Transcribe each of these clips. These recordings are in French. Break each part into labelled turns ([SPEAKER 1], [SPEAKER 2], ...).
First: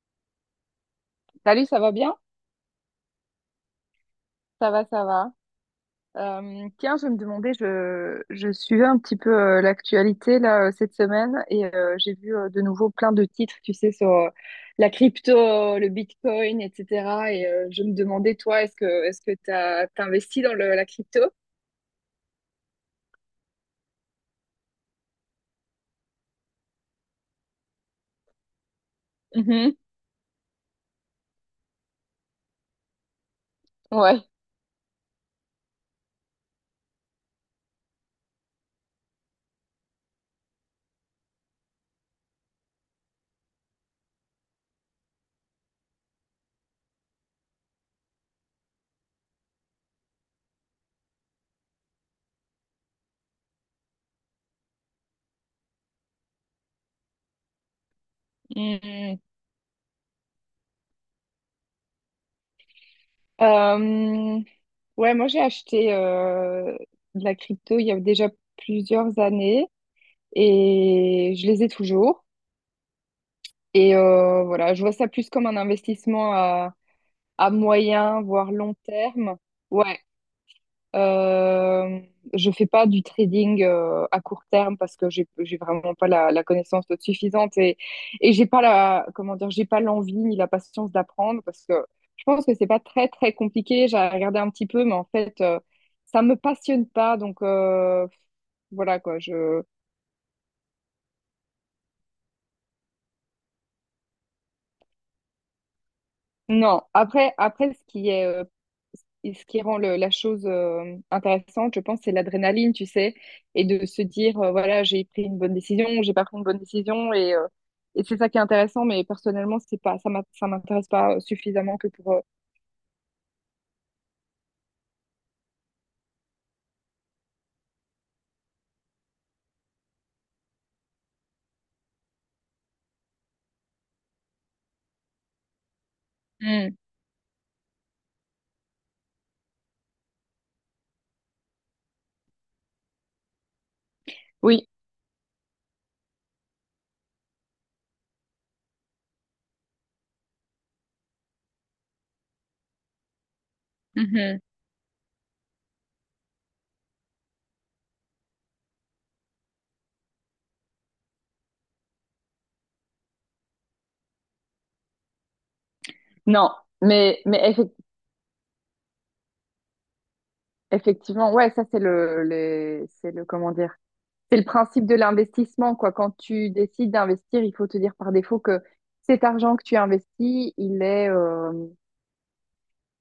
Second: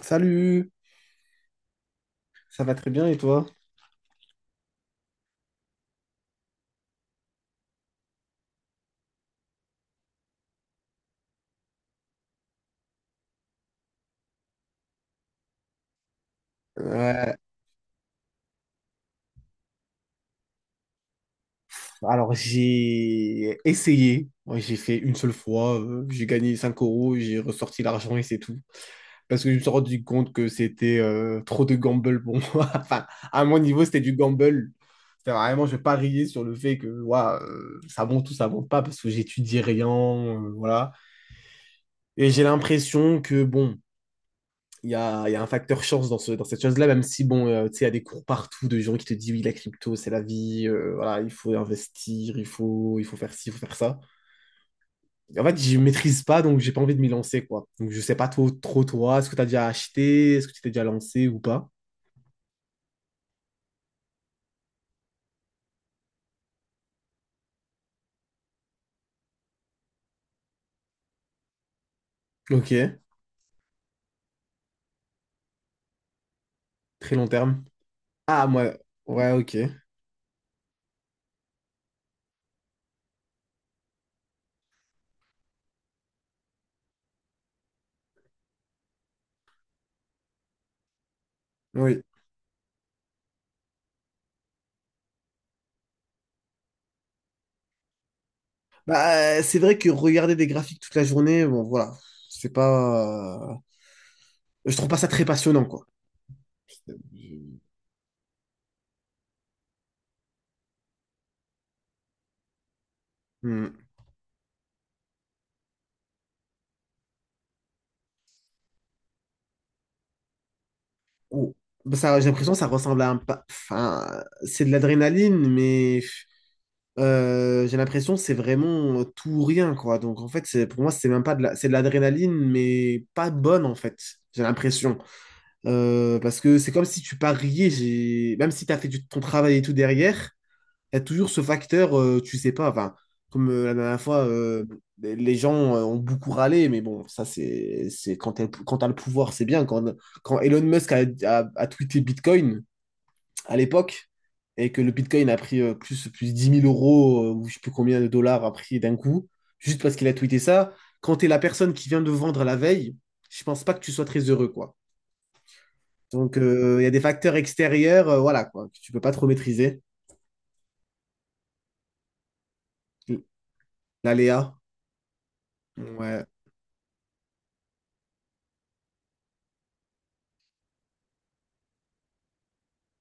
[SPEAKER 1] Salut,
[SPEAKER 2] Salut, ça va bien?
[SPEAKER 1] ça va très bien et toi?
[SPEAKER 2] Ça va, ça va. Tiens, je me demandais, je suivais un petit peu l'actualité là cette semaine et j'ai vu de nouveau plein de titres, tu sais, sur la crypto, le Bitcoin, etc.
[SPEAKER 1] Euh,
[SPEAKER 2] Et je me demandais, toi, est-ce que t'investis dans la crypto?
[SPEAKER 1] alors j'ai essayé. Moi, j'ai fait une seule fois, j'ai gagné 5 euros, j'ai ressorti l'argent et c'est tout. Parce que je me suis
[SPEAKER 2] Mhm.
[SPEAKER 1] rendu compte que c'était trop de gamble pour moi. Enfin, à mon niveau, c'était du
[SPEAKER 2] Ouais.
[SPEAKER 1] gamble. C'était vraiment, je pariais sur le fait que ouah, ça monte ou ça monte pas parce que j'étudie rien, voilà. Et j'ai l'impression que bon, il y a un facteur chance dans, ce, dans cette chose-là, même si, bon, tu sais, il y a des cours partout de gens qui te disent, oui, la crypto, c'est la vie, voilà, il faut investir, il faut faire ci, il faut faire ça. En fait, je maîtrise pas, donc j'ai pas envie de m'y lancer, quoi. Donc, je sais pas trop toi,
[SPEAKER 2] Mhm.
[SPEAKER 1] est-ce que tu as déjà acheté, est-ce que tu t'es déjà lancé ou pas?
[SPEAKER 2] Euh, ouais, moi j'ai acheté de la crypto il y a déjà plusieurs années et je les ai toujours.
[SPEAKER 1] Ok,
[SPEAKER 2] Et voilà, je vois ça plus comme un investissement
[SPEAKER 1] très long
[SPEAKER 2] à
[SPEAKER 1] terme.
[SPEAKER 2] moyen,
[SPEAKER 1] Ah,
[SPEAKER 2] voire
[SPEAKER 1] moi,
[SPEAKER 2] long
[SPEAKER 1] ouais,
[SPEAKER 2] terme.
[SPEAKER 1] ok,
[SPEAKER 2] Ouais, euh, je fais pas du trading à court terme parce que j'ai vraiment pas la connaissance suffisante et j'ai pas la comment dire, j'ai pas l'envie ni la patience d'apprendre parce que
[SPEAKER 1] oui.
[SPEAKER 2] je pense que c'est pas très très compliqué. J'ai regardé un petit peu, mais en fait, ça me passionne pas, donc voilà quoi.
[SPEAKER 1] Bah, c'est
[SPEAKER 2] Je
[SPEAKER 1] vrai que regarder des graphiques toute la journée, bon, voilà, c'est pas... je trouve pas ça très passionnant, quoi.
[SPEAKER 2] non, après, après ce qui est, et ce qui rend la chose intéressante, je pense, c'est l'adrénaline, tu sais, et
[SPEAKER 1] Hmm.
[SPEAKER 2] de se dire, voilà, j'ai pris une bonne décision, j'ai pas pris une bonne décision, et c'est ça qui est intéressant, mais personnellement, c'est pas, ça m'intéresse pas
[SPEAKER 1] Ou-
[SPEAKER 2] suffisamment que
[SPEAKER 1] Bah,
[SPEAKER 2] pour.
[SPEAKER 1] ça, j'ai l'impression que ça ressemble à un... Enfin, c'est de l'adrénaline, mais j'ai l'impression que c'est vraiment tout ou rien, quoi. Donc, en fait, c'est, pour moi, c'est même pas de la... c'est de l'adrénaline, mais pas bonne, en fait. J'ai l'impression. Parce que c'est
[SPEAKER 2] Hmm,
[SPEAKER 1] comme si tu pariais, j'ai... même si tu as fait ton travail et tout derrière, il y a toujours ce facteur, tu sais pas, enfin, comme la dernière fois,
[SPEAKER 2] oui,
[SPEAKER 1] les gens ont beaucoup râlé, mais bon, ça, c'est quand t'as le pouvoir, c'est bien. Quand, quand Elon Musk a tweeté Bitcoin à l'époque,
[SPEAKER 2] mhm.
[SPEAKER 1] et que le Bitcoin a pris euh, plus 10 000 euros, ou je sais plus combien de dollars a pris d'un coup, juste parce qu'il a tweeté ça, quand t'es la personne qui vient de vendre la veille, je pense pas que tu sois très heureux, quoi. Donc,
[SPEAKER 2] Non,
[SPEAKER 1] il y a des facteurs
[SPEAKER 2] mais
[SPEAKER 1] extérieurs, voilà, quoi, que tu peux pas trop maîtriser.
[SPEAKER 2] effectivement, ouais, ça, c'est c'est le, comment dire, c'est le
[SPEAKER 1] L'aléa.
[SPEAKER 2] principe de l'investissement, quoi. Quand
[SPEAKER 1] Ouais,
[SPEAKER 2] tu décides d'investir, il faut te dire par défaut que cet argent que tu investis, il est,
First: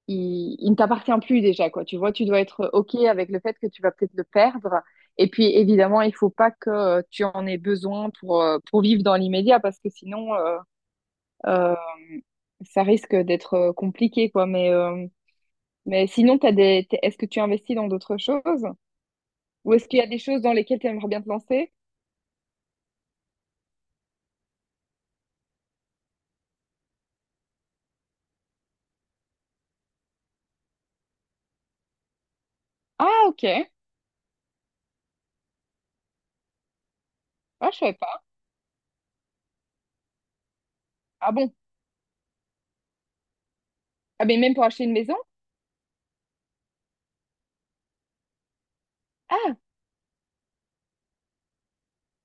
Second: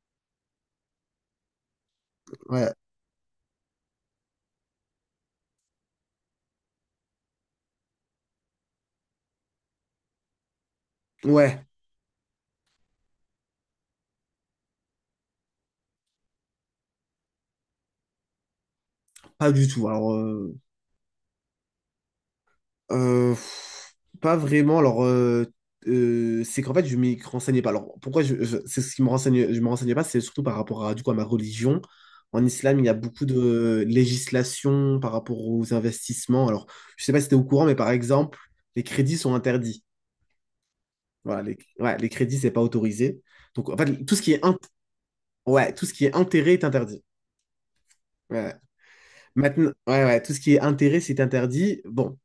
[SPEAKER 2] il ne t'appartient plus déjà, quoi. Tu vois, tu dois être
[SPEAKER 1] ouais.
[SPEAKER 2] OK avec le fait que tu vas peut-être le perdre. Et puis, évidemment, il faut pas que tu en aies besoin pour vivre dans l'immédiat, parce que sinon,
[SPEAKER 1] Ouais,
[SPEAKER 2] euh, ça risque d'être compliqué, quoi. Mais sinon, t'as des... est-ce que tu investis dans d'autres choses?
[SPEAKER 1] pas du
[SPEAKER 2] Ou
[SPEAKER 1] tout.
[SPEAKER 2] est-ce qu'il y a
[SPEAKER 1] Alors,
[SPEAKER 2] des choses dans lesquelles tu aimerais bien te lancer?
[SPEAKER 1] euh, pff, pas vraiment. Alors, c'est qu'en fait, je m'y renseignais pas. Alors, pourquoi c'est ce qui me renseigne, je me renseignais pas, c'est surtout par rapport à, du coup, à ma religion. En islam, il y a beaucoup
[SPEAKER 2] Ah, ok.
[SPEAKER 1] de législation par rapport aux investissements. Alors, je sais pas si tu es au courant,
[SPEAKER 2] Ah,
[SPEAKER 1] mais
[SPEAKER 2] je
[SPEAKER 1] par
[SPEAKER 2] savais pas.
[SPEAKER 1] exemple, les crédits sont interdits.
[SPEAKER 2] Ah
[SPEAKER 1] Voilà,
[SPEAKER 2] bon?
[SPEAKER 1] les, ouais, les crédits, c'est pas autorisé. Donc, en fait, tout ce
[SPEAKER 2] Ah,
[SPEAKER 1] qui
[SPEAKER 2] mais
[SPEAKER 1] est,
[SPEAKER 2] même pour acheter une maison?
[SPEAKER 1] ouais, tout ce qui est intérêt est interdit. Ouais.
[SPEAKER 2] Ah,
[SPEAKER 1] Maintenant, ouais, tout ce qui est intérêt, c'est interdit. Bon,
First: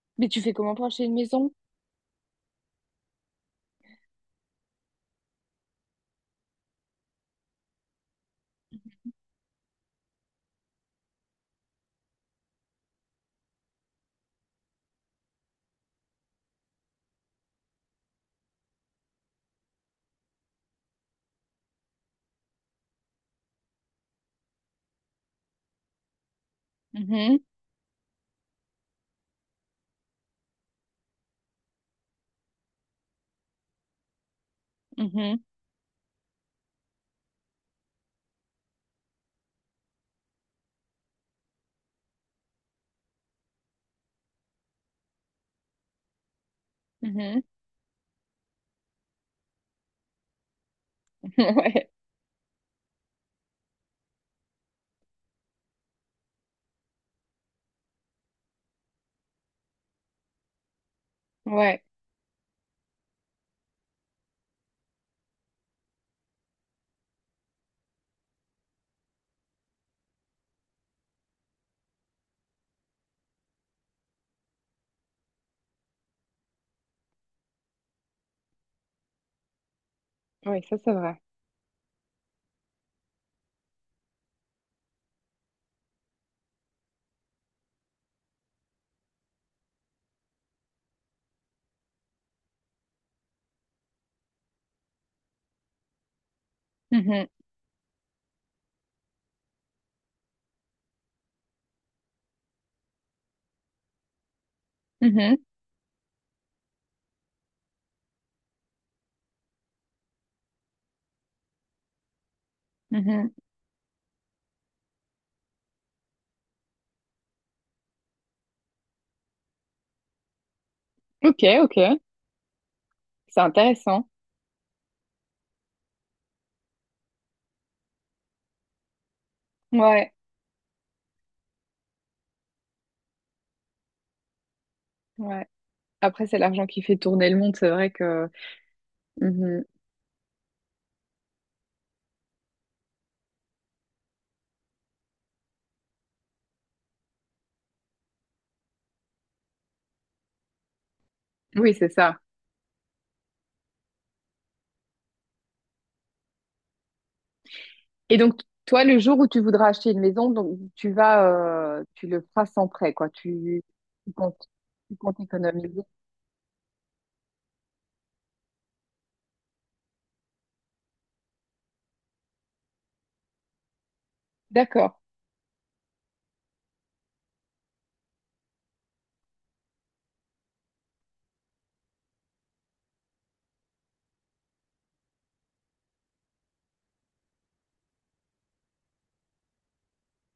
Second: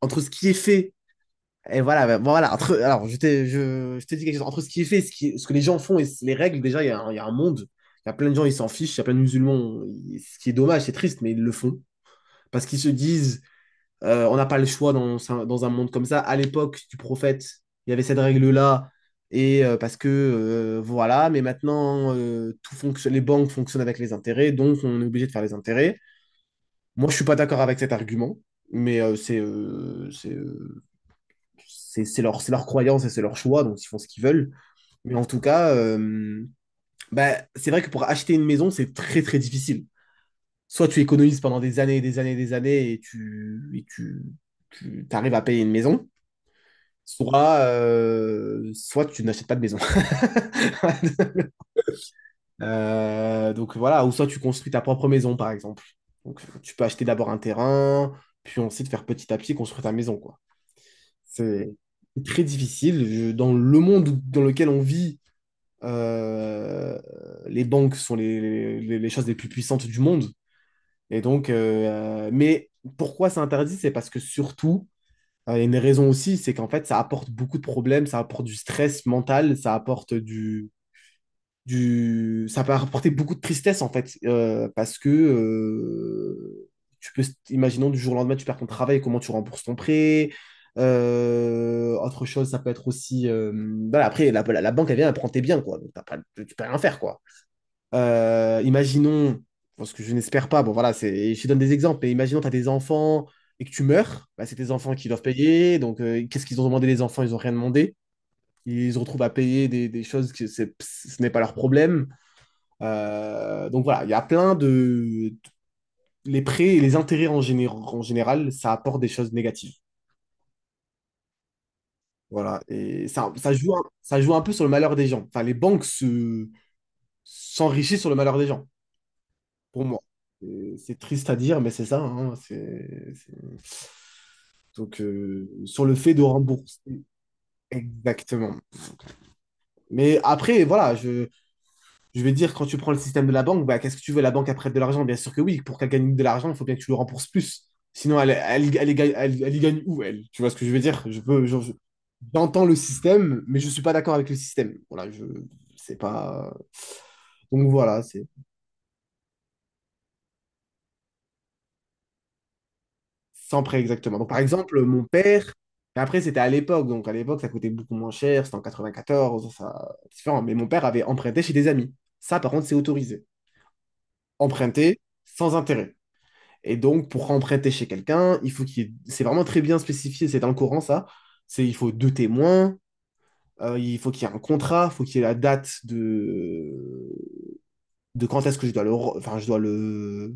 [SPEAKER 1] entre
[SPEAKER 2] mais
[SPEAKER 1] ce
[SPEAKER 2] tu
[SPEAKER 1] qui est
[SPEAKER 2] fais comment pour
[SPEAKER 1] fait.
[SPEAKER 2] acheter une maison?
[SPEAKER 1] Et voilà, bon, voilà, entre, alors je t'ai dit quelque chose. Entre ce qui est fait, ce que les gens font et les règles, déjà, il y a un monde. Il y a plein de gens, ils s'en fichent. Il y a plein de musulmans, ce qui est dommage, c'est triste, mais ils le font. Parce qu'ils se disent, on n'a pas le choix dans, dans un monde comme ça. À l'époque du prophète, il y avait cette règle-là. Et parce que, voilà, mais maintenant, tout fonctionne, les banques fonctionnent avec les intérêts, donc on est obligé de faire les intérêts. Moi, je suis pas
[SPEAKER 2] Mhm,
[SPEAKER 1] d'accord avec cet argument, mais c'est leur croyance et c'est leur choix, donc ils font ce qu'ils veulent. Mais en
[SPEAKER 2] mhm,
[SPEAKER 1] tout cas, bah, c'est vrai que pour acheter une maison, c'est très très difficile. Soit tu économises pendant des années et des années et des années et tu arrives à payer une maison,
[SPEAKER 2] mhm.
[SPEAKER 1] soit tu n'achètes pas de maison.
[SPEAKER 2] Ouais,
[SPEAKER 1] Donc voilà, ou soit tu construis ta propre maison, par exemple. Donc tu peux acheter d'abord un terrain, puis ensuite faire petit à petit construire ta maison, quoi. C'est
[SPEAKER 2] ouais,
[SPEAKER 1] très difficile. Dans le monde dans lequel on vit, Euh, les banques sont les choses les plus puissantes du monde. Et donc, mais pourquoi c'est interdit? C'est parce que surtout, il y a une raison aussi, c'est qu'en fait, ça apporte beaucoup de problèmes, ça apporte du stress mental,
[SPEAKER 2] ouais, ça c'est vrai.
[SPEAKER 1] ça peut apporter beaucoup de tristesse en fait, parce que tu peux, imaginons du jour au lendemain, tu perds ton travail, comment tu rembourses ton prêt. Autre chose, ça peut être aussi, voilà, après la banque elle vient, elle prend tes biens quoi, donc t'as pas- tu peux rien faire quoi.
[SPEAKER 2] Mhm,
[SPEAKER 1] Imaginons, parce que je n'espère pas, bon voilà, c'est, je te donne des exemples, mais imaginons tu as des enfants et que tu meurs, bah, c'est tes enfants qui doivent
[SPEAKER 2] mhm,
[SPEAKER 1] payer, donc qu'est-ce qu'ils ont demandé les enfants? Ils n'ont rien demandé. Ils se retrouvent à payer des choses que ce n'est pas leur problème.
[SPEAKER 2] mhm.
[SPEAKER 1] Donc voilà, il y a plein de... Les prêts et les intérêts en général, ça apporte des choses négatives.
[SPEAKER 2] Ok, ok,
[SPEAKER 1] Voilà, et ça,
[SPEAKER 2] c'est intéressant.
[SPEAKER 1] ça joue un peu sur le malheur des gens. Enfin, s'enrichissent sur le malheur des gens. Pour moi.
[SPEAKER 2] Ouais,
[SPEAKER 1] Et c'est triste à dire, mais c'est ça, hein, donc,
[SPEAKER 2] ouais.
[SPEAKER 1] sur le fait de
[SPEAKER 2] Après, c'est l'argent qui fait
[SPEAKER 1] rembourser,
[SPEAKER 2] tourner le monde, c'est vrai que.
[SPEAKER 1] exactement.
[SPEAKER 2] Mhm.
[SPEAKER 1] Mais après, voilà, je vais dire, quand tu prends le système de la banque, bah, qu'est-ce que tu veux? La banque, elle prête de l'argent? Bien sûr que oui. Pour qu'elle gagne de l'argent, il faut bien que tu le rembourses plus. Sinon, elle, y gagne elle y gagne où, elle? Tu vois ce que je veux dire? Je peux, je-
[SPEAKER 2] Oui, c'est ça.
[SPEAKER 1] J'entends le système, mais je suis pas d'accord avec le système. Voilà, je, c'est pas. Donc voilà,
[SPEAKER 2] Et
[SPEAKER 1] c'est.
[SPEAKER 2] donc, toi, le jour où tu voudras acheter une maison, donc tu vas, tu le feras sans prêt, quoi.
[SPEAKER 1] Sans
[SPEAKER 2] Tu,
[SPEAKER 1] prêt,
[SPEAKER 2] tu
[SPEAKER 1] exactement. Donc, par
[SPEAKER 2] comptes,
[SPEAKER 1] exemple,
[SPEAKER 2] tu
[SPEAKER 1] mon
[SPEAKER 2] comptes
[SPEAKER 1] père,
[SPEAKER 2] économiser.
[SPEAKER 1] mais après, c'était à l'époque, donc à l'époque, ça coûtait beaucoup moins cher, c'était en 94, ça, c'est différent. Mais mon père avait emprunté chez des amis. Ça, par contre, c'est autorisé.
[SPEAKER 2] D'accord,
[SPEAKER 1] Emprunter sans intérêt. Et donc, pour emprunter chez quelqu'un, il faut qu'il y ait- c'est vraiment très bien spécifié, c'est dans le Coran, ça. C'est, il faut deux témoins, il faut qu'il y ait un contrat, il faut qu'il y ait la date de quand est-ce que je dois le... Enfin, je dois le...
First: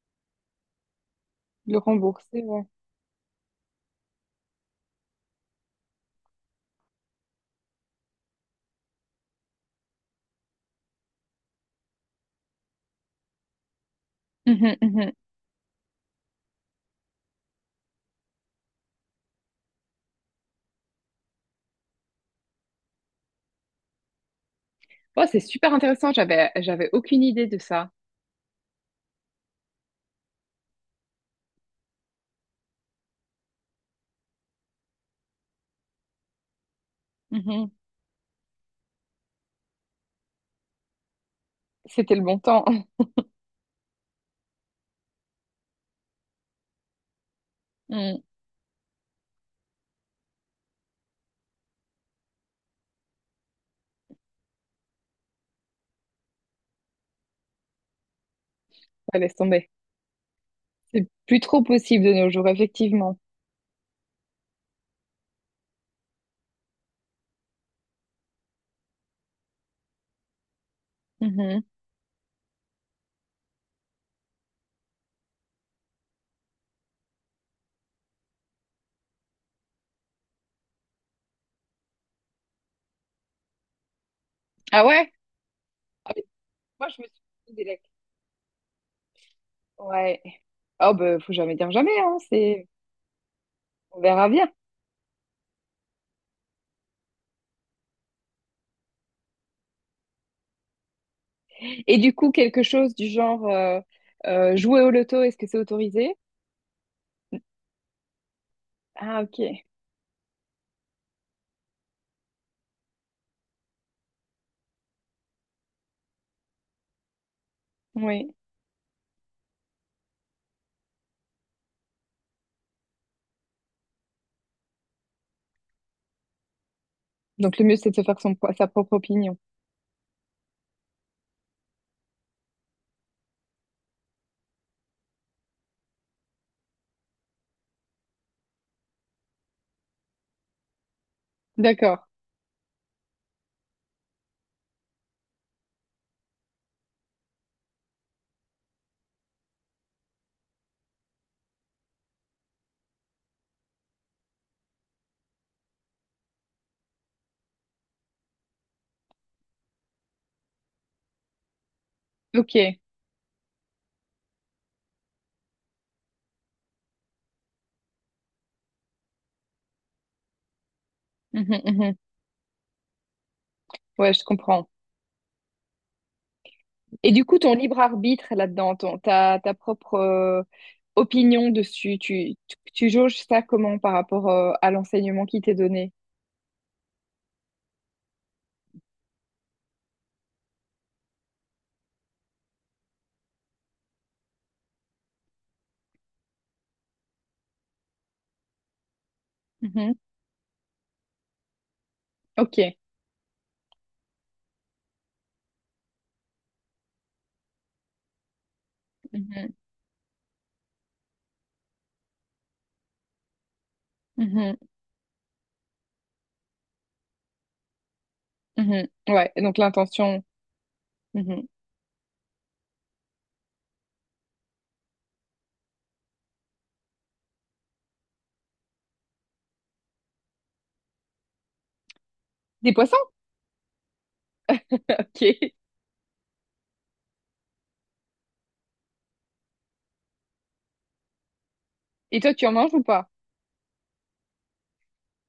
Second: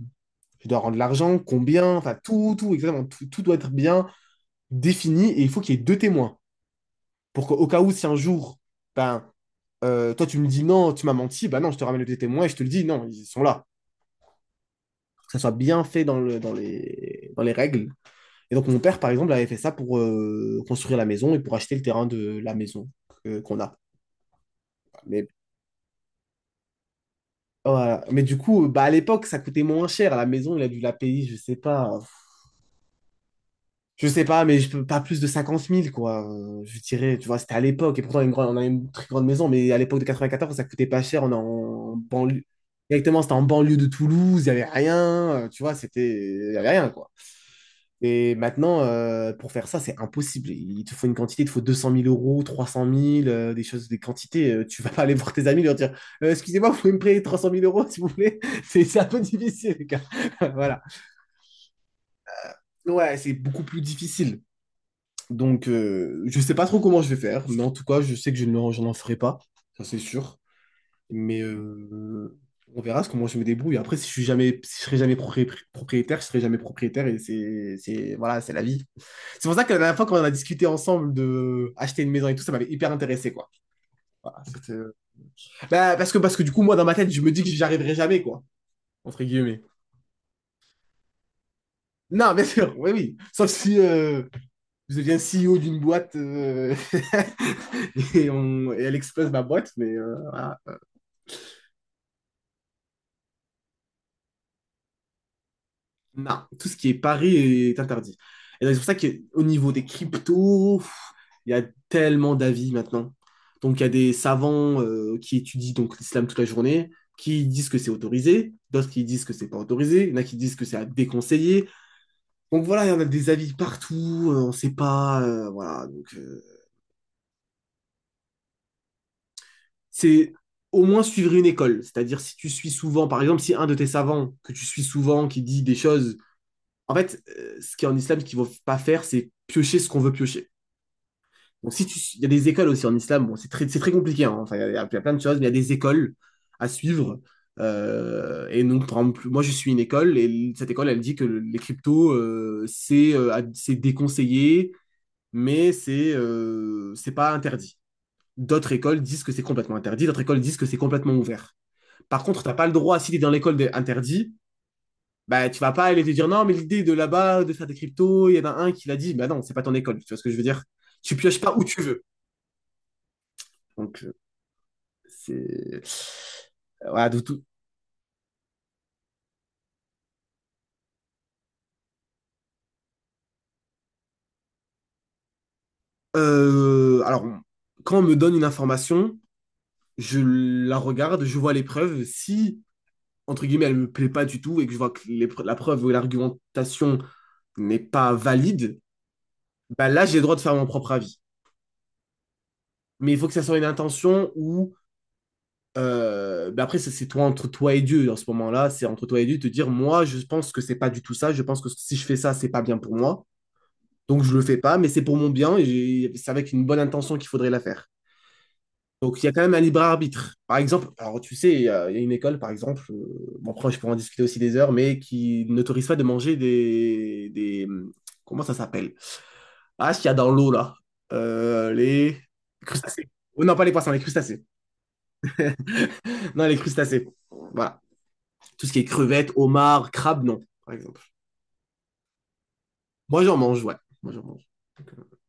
[SPEAKER 1] Je dois rendre l'argent,
[SPEAKER 2] le
[SPEAKER 1] combien, enfin,
[SPEAKER 2] rembourser, ouais.
[SPEAKER 1] exactement, tout doit être bien défini et il faut qu'il y ait deux témoins. Pour qu'au cas où, si un jour, ben, toi, tu me dis non, tu m'as menti, ben non, je te ramène les deux témoins et je te le dis, non, ils sont là.
[SPEAKER 2] Mhm, mhm.
[SPEAKER 1] Que ça soit bien fait dans les règles. Et donc, mon père, par exemple, avait fait ça pour construire la maison et pour acheter le terrain de la maison qu'on a. Mais,
[SPEAKER 2] Ouais, c'est super intéressant. J'avais aucune idée de ça.
[SPEAKER 1] voilà. Mais du coup, bah, à l'époque, ça coûtait moins cher. À la maison, il a dû la payer, je sais pas, mais je peux pas plus de 50 000 quoi. Je dirais, tu vois, c'était à
[SPEAKER 2] Mhm.
[SPEAKER 1] l'époque. Et pourtant, on a une très grande maison, mais à l'époque de 94, ça coûtait pas cher. On est en
[SPEAKER 2] C'était le bon
[SPEAKER 1] banlieue.
[SPEAKER 2] temps.
[SPEAKER 1] Directement, c'était en banlieue de Toulouse, il y avait rien. Tu vois, c'était. Il y avait rien, quoi.
[SPEAKER 2] Mm.
[SPEAKER 1] Et maintenant, pour faire ça, c'est impossible. Il te faut une quantité, il te faut 200 000 euros, 300 000, des choses, des quantités. Tu vas pas aller voir tes amis et leur dire Excusez-moi, vous pouvez me prêter 300 000 euros, s'il vous plaît? C'est un peu
[SPEAKER 2] Ouais, laisse tomber.
[SPEAKER 1] difficile, les gars. Voilà.
[SPEAKER 2] C'est plus trop possible de nos jours,
[SPEAKER 1] Ouais,
[SPEAKER 2] effectivement.
[SPEAKER 1] c'est beaucoup plus difficile. Donc, je sais pas trop comment je vais faire, mais en tout cas, je sais que je n'en ferai pas, ça c'est sûr. Mais
[SPEAKER 2] Mhm.
[SPEAKER 1] on verra comment je me débrouille. Après, si je suis jamais, si je serai jamais propriétaire, je serai jamais propriétaire et c'est, voilà, c'est la vie. C'est pour ça que la dernière fois, quand on a discuté ensemble de acheter une maison et tout, ça m'avait hyper intéressé, quoi. Voilà,
[SPEAKER 2] Ah ouais?
[SPEAKER 1] bah,
[SPEAKER 2] Ah, mais
[SPEAKER 1] parce que du coup, moi, dans
[SPEAKER 2] moi,
[SPEAKER 1] ma
[SPEAKER 2] je me
[SPEAKER 1] tête,
[SPEAKER 2] suis
[SPEAKER 1] je me dis que
[SPEAKER 2] dit
[SPEAKER 1] j'y
[SPEAKER 2] des lacs.
[SPEAKER 1] arriverai jamais, quoi, entre guillemets.
[SPEAKER 2] Ouais. Oh, bah, faut jamais dire jamais, hein.
[SPEAKER 1] Non, bien
[SPEAKER 2] C'est,
[SPEAKER 1] sûr, oui, oui. Sauf si
[SPEAKER 2] on verra bien.
[SPEAKER 1] je deviens CEO d'une boîte et, et elle explose ma boîte, mais voilà.
[SPEAKER 2] Et du coup, quelque chose du genre, jouer au loto, est-ce que c'est autorisé?
[SPEAKER 1] Non, tout ce qui est pari est interdit. Et donc, c'est pour ça
[SPEAKER 2] Ah,
[SPEAKER 1] qu'au
[SPEAKER 2] ok.
[SPEAKER 1] niveau des cryptos, pff, il y a tellement d'avis maintenant. Donc, il y a des savants qui étudient donc l'islam toute la journée, qui disent que c'est
[SPEAKER 2] Oui.
[SPEAKER 1] autorisé, d'autres qui disent que c'est pas autorisé, il y en a qui disent que c'est à déconseiller. Donc voilà, il y en a des avis partout, on sait pas, voilà. Donc,
[SPEAKER 2] Donc, le mieux, c'est de se faire sa propre opinion.
[SPEAKER 1] c'est au moins suivre une école. C'est-à-dire, si tu suis souvent, par exemple, si un de tes savants que tu suis souvent qui dit des choses. En fait, ce qui est en islam, ce qu'il ne faut pas faire, c'est piocher ce qu'on veut piocher. Bon, si tu...
[SPEAKER 2] D'accord.
[SPEAKER 1] Il y a des écoles aussi en islam, bon, c'est très compliqué, hein. Enfin, y a plein de choses, mais il y a des écoles à suivre. Et donc, par exemple, moi, je suis une école et cette école, elle dit que les cryptos, c'est déconseillé, mais c'est pas interdit. D'autres écoles disent que c'est complètement interdit, d'autres écoles disent que c'est complètement ouvert. Par contre, tu n'as pas le
[SPEAKER 2] Ok.
[SPEAKER 1] droit, si tu es dans l'école interdite. Bah, tu ne vas pas aller te dire non, mais l'idée de là-bas, de faire des cryptos, il y en a un qui l'a dit, bah non, c'est pas ton école, tu vois ce que je veux dire? Tu pioches
[SPEAKER 2] Mhm,
[SPEAKER 1] pas où tu
[SPEAKER 2] mhm.
[SPEAKER 1] veux. Donc,
[SPEAKER 2] Ouais, je comprends.
[SPEAKER 1] c'est. euh, Voilà,
[SPEAKER 2] Et
[SPEAKER 1] de
[SPEAKER 2] du coup,
[SPEAKER 1] tout.
[SPEAKER 2] ton libre arbitre là-dedans, ta propre opinion dessus, tu jauges ça comment par rapport à l'enseignement qui t'est donné?
[SPEAKER 1] Alors, quand on me donne une information, je la regarde, je vois les preuves. Si, entre guillemets, elle me plaît pas du tout et que je vois que la preuve ou l'argumentation n'est pas valide, bah
[SPEAKER 2] Mhm.
[SPEAKER 1] là, j'ai le droit de faire mon propre avis.
[SPEAKER 2] Ok.
[SPEAKER 1] Mais il faut que ça soit une intention où ben après, ça, c'est toi entre toi et Dieu dans ce moment-là. C'est entre toi et Dieu te
[SPEAKER 2] Mhm.
[SPEAKER 1] dire, moi, je pense que c'est pas du tout ça. Je pense que si je fais ça, c'est pas bien pour moi. Donc, je le
[SPEAKER 2] Mhm.
[SPEAKER 1] fais pas, mais c'est pour mon bien et c'est avec une bonne intention qu'il faudrait la faire.
[SPEAKER 2] Mhm.
[SPEAKER 1] Donc, il y a
[SPEAKER 2] Ouais,
[SPEAKER 1] quand même
[SPEAKER 2] donc
[SPEAKER 1] un libre
[SPEAKER 2] l'intention.
[SPEAKER 1] arbitre. Par exemple, alors tu
[SPEAKER 2] Mhm.
[SPEAKER 1] sais, il y a une école, par exemple, bon, après, je pourrais en discuter aussi des heures, mais qui n'autorise pas de manger des. Comment ça s'appelle? Ah, ce qu'il y a dans l'eau, là. Les
[SPEAKER 2] Des poissons?
[SPEAKER 1] crustacés. Oh, non, pas les poissons, les crustacés.
[SPEAKER 2] Ok.
[SPEAKER 1] Non, les crustacés. Voilà. Tout ce qui est crevettes, homards, crabes, non, par exemple.
[SPEAKER 2] Et toi, tu en manges ou pas?
[SPEAKER 1] Moi, j'en mange, ouais. Moi, j'en mange.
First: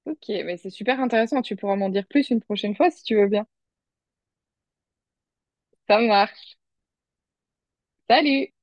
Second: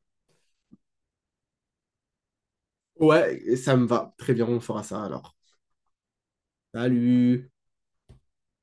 [SPEAKER 2] Ok, mais c'est super intéressant. Tu pourras m'en dire plus une prochaine fois si tu veux bien.
[SPEAKER 1] Ouais, ça me va. Très bien, on fera ça alors.
[SPEAKER 2] Ça marche.
[SPEAKER 1] Salut!
[SPEAKER 2] Salut!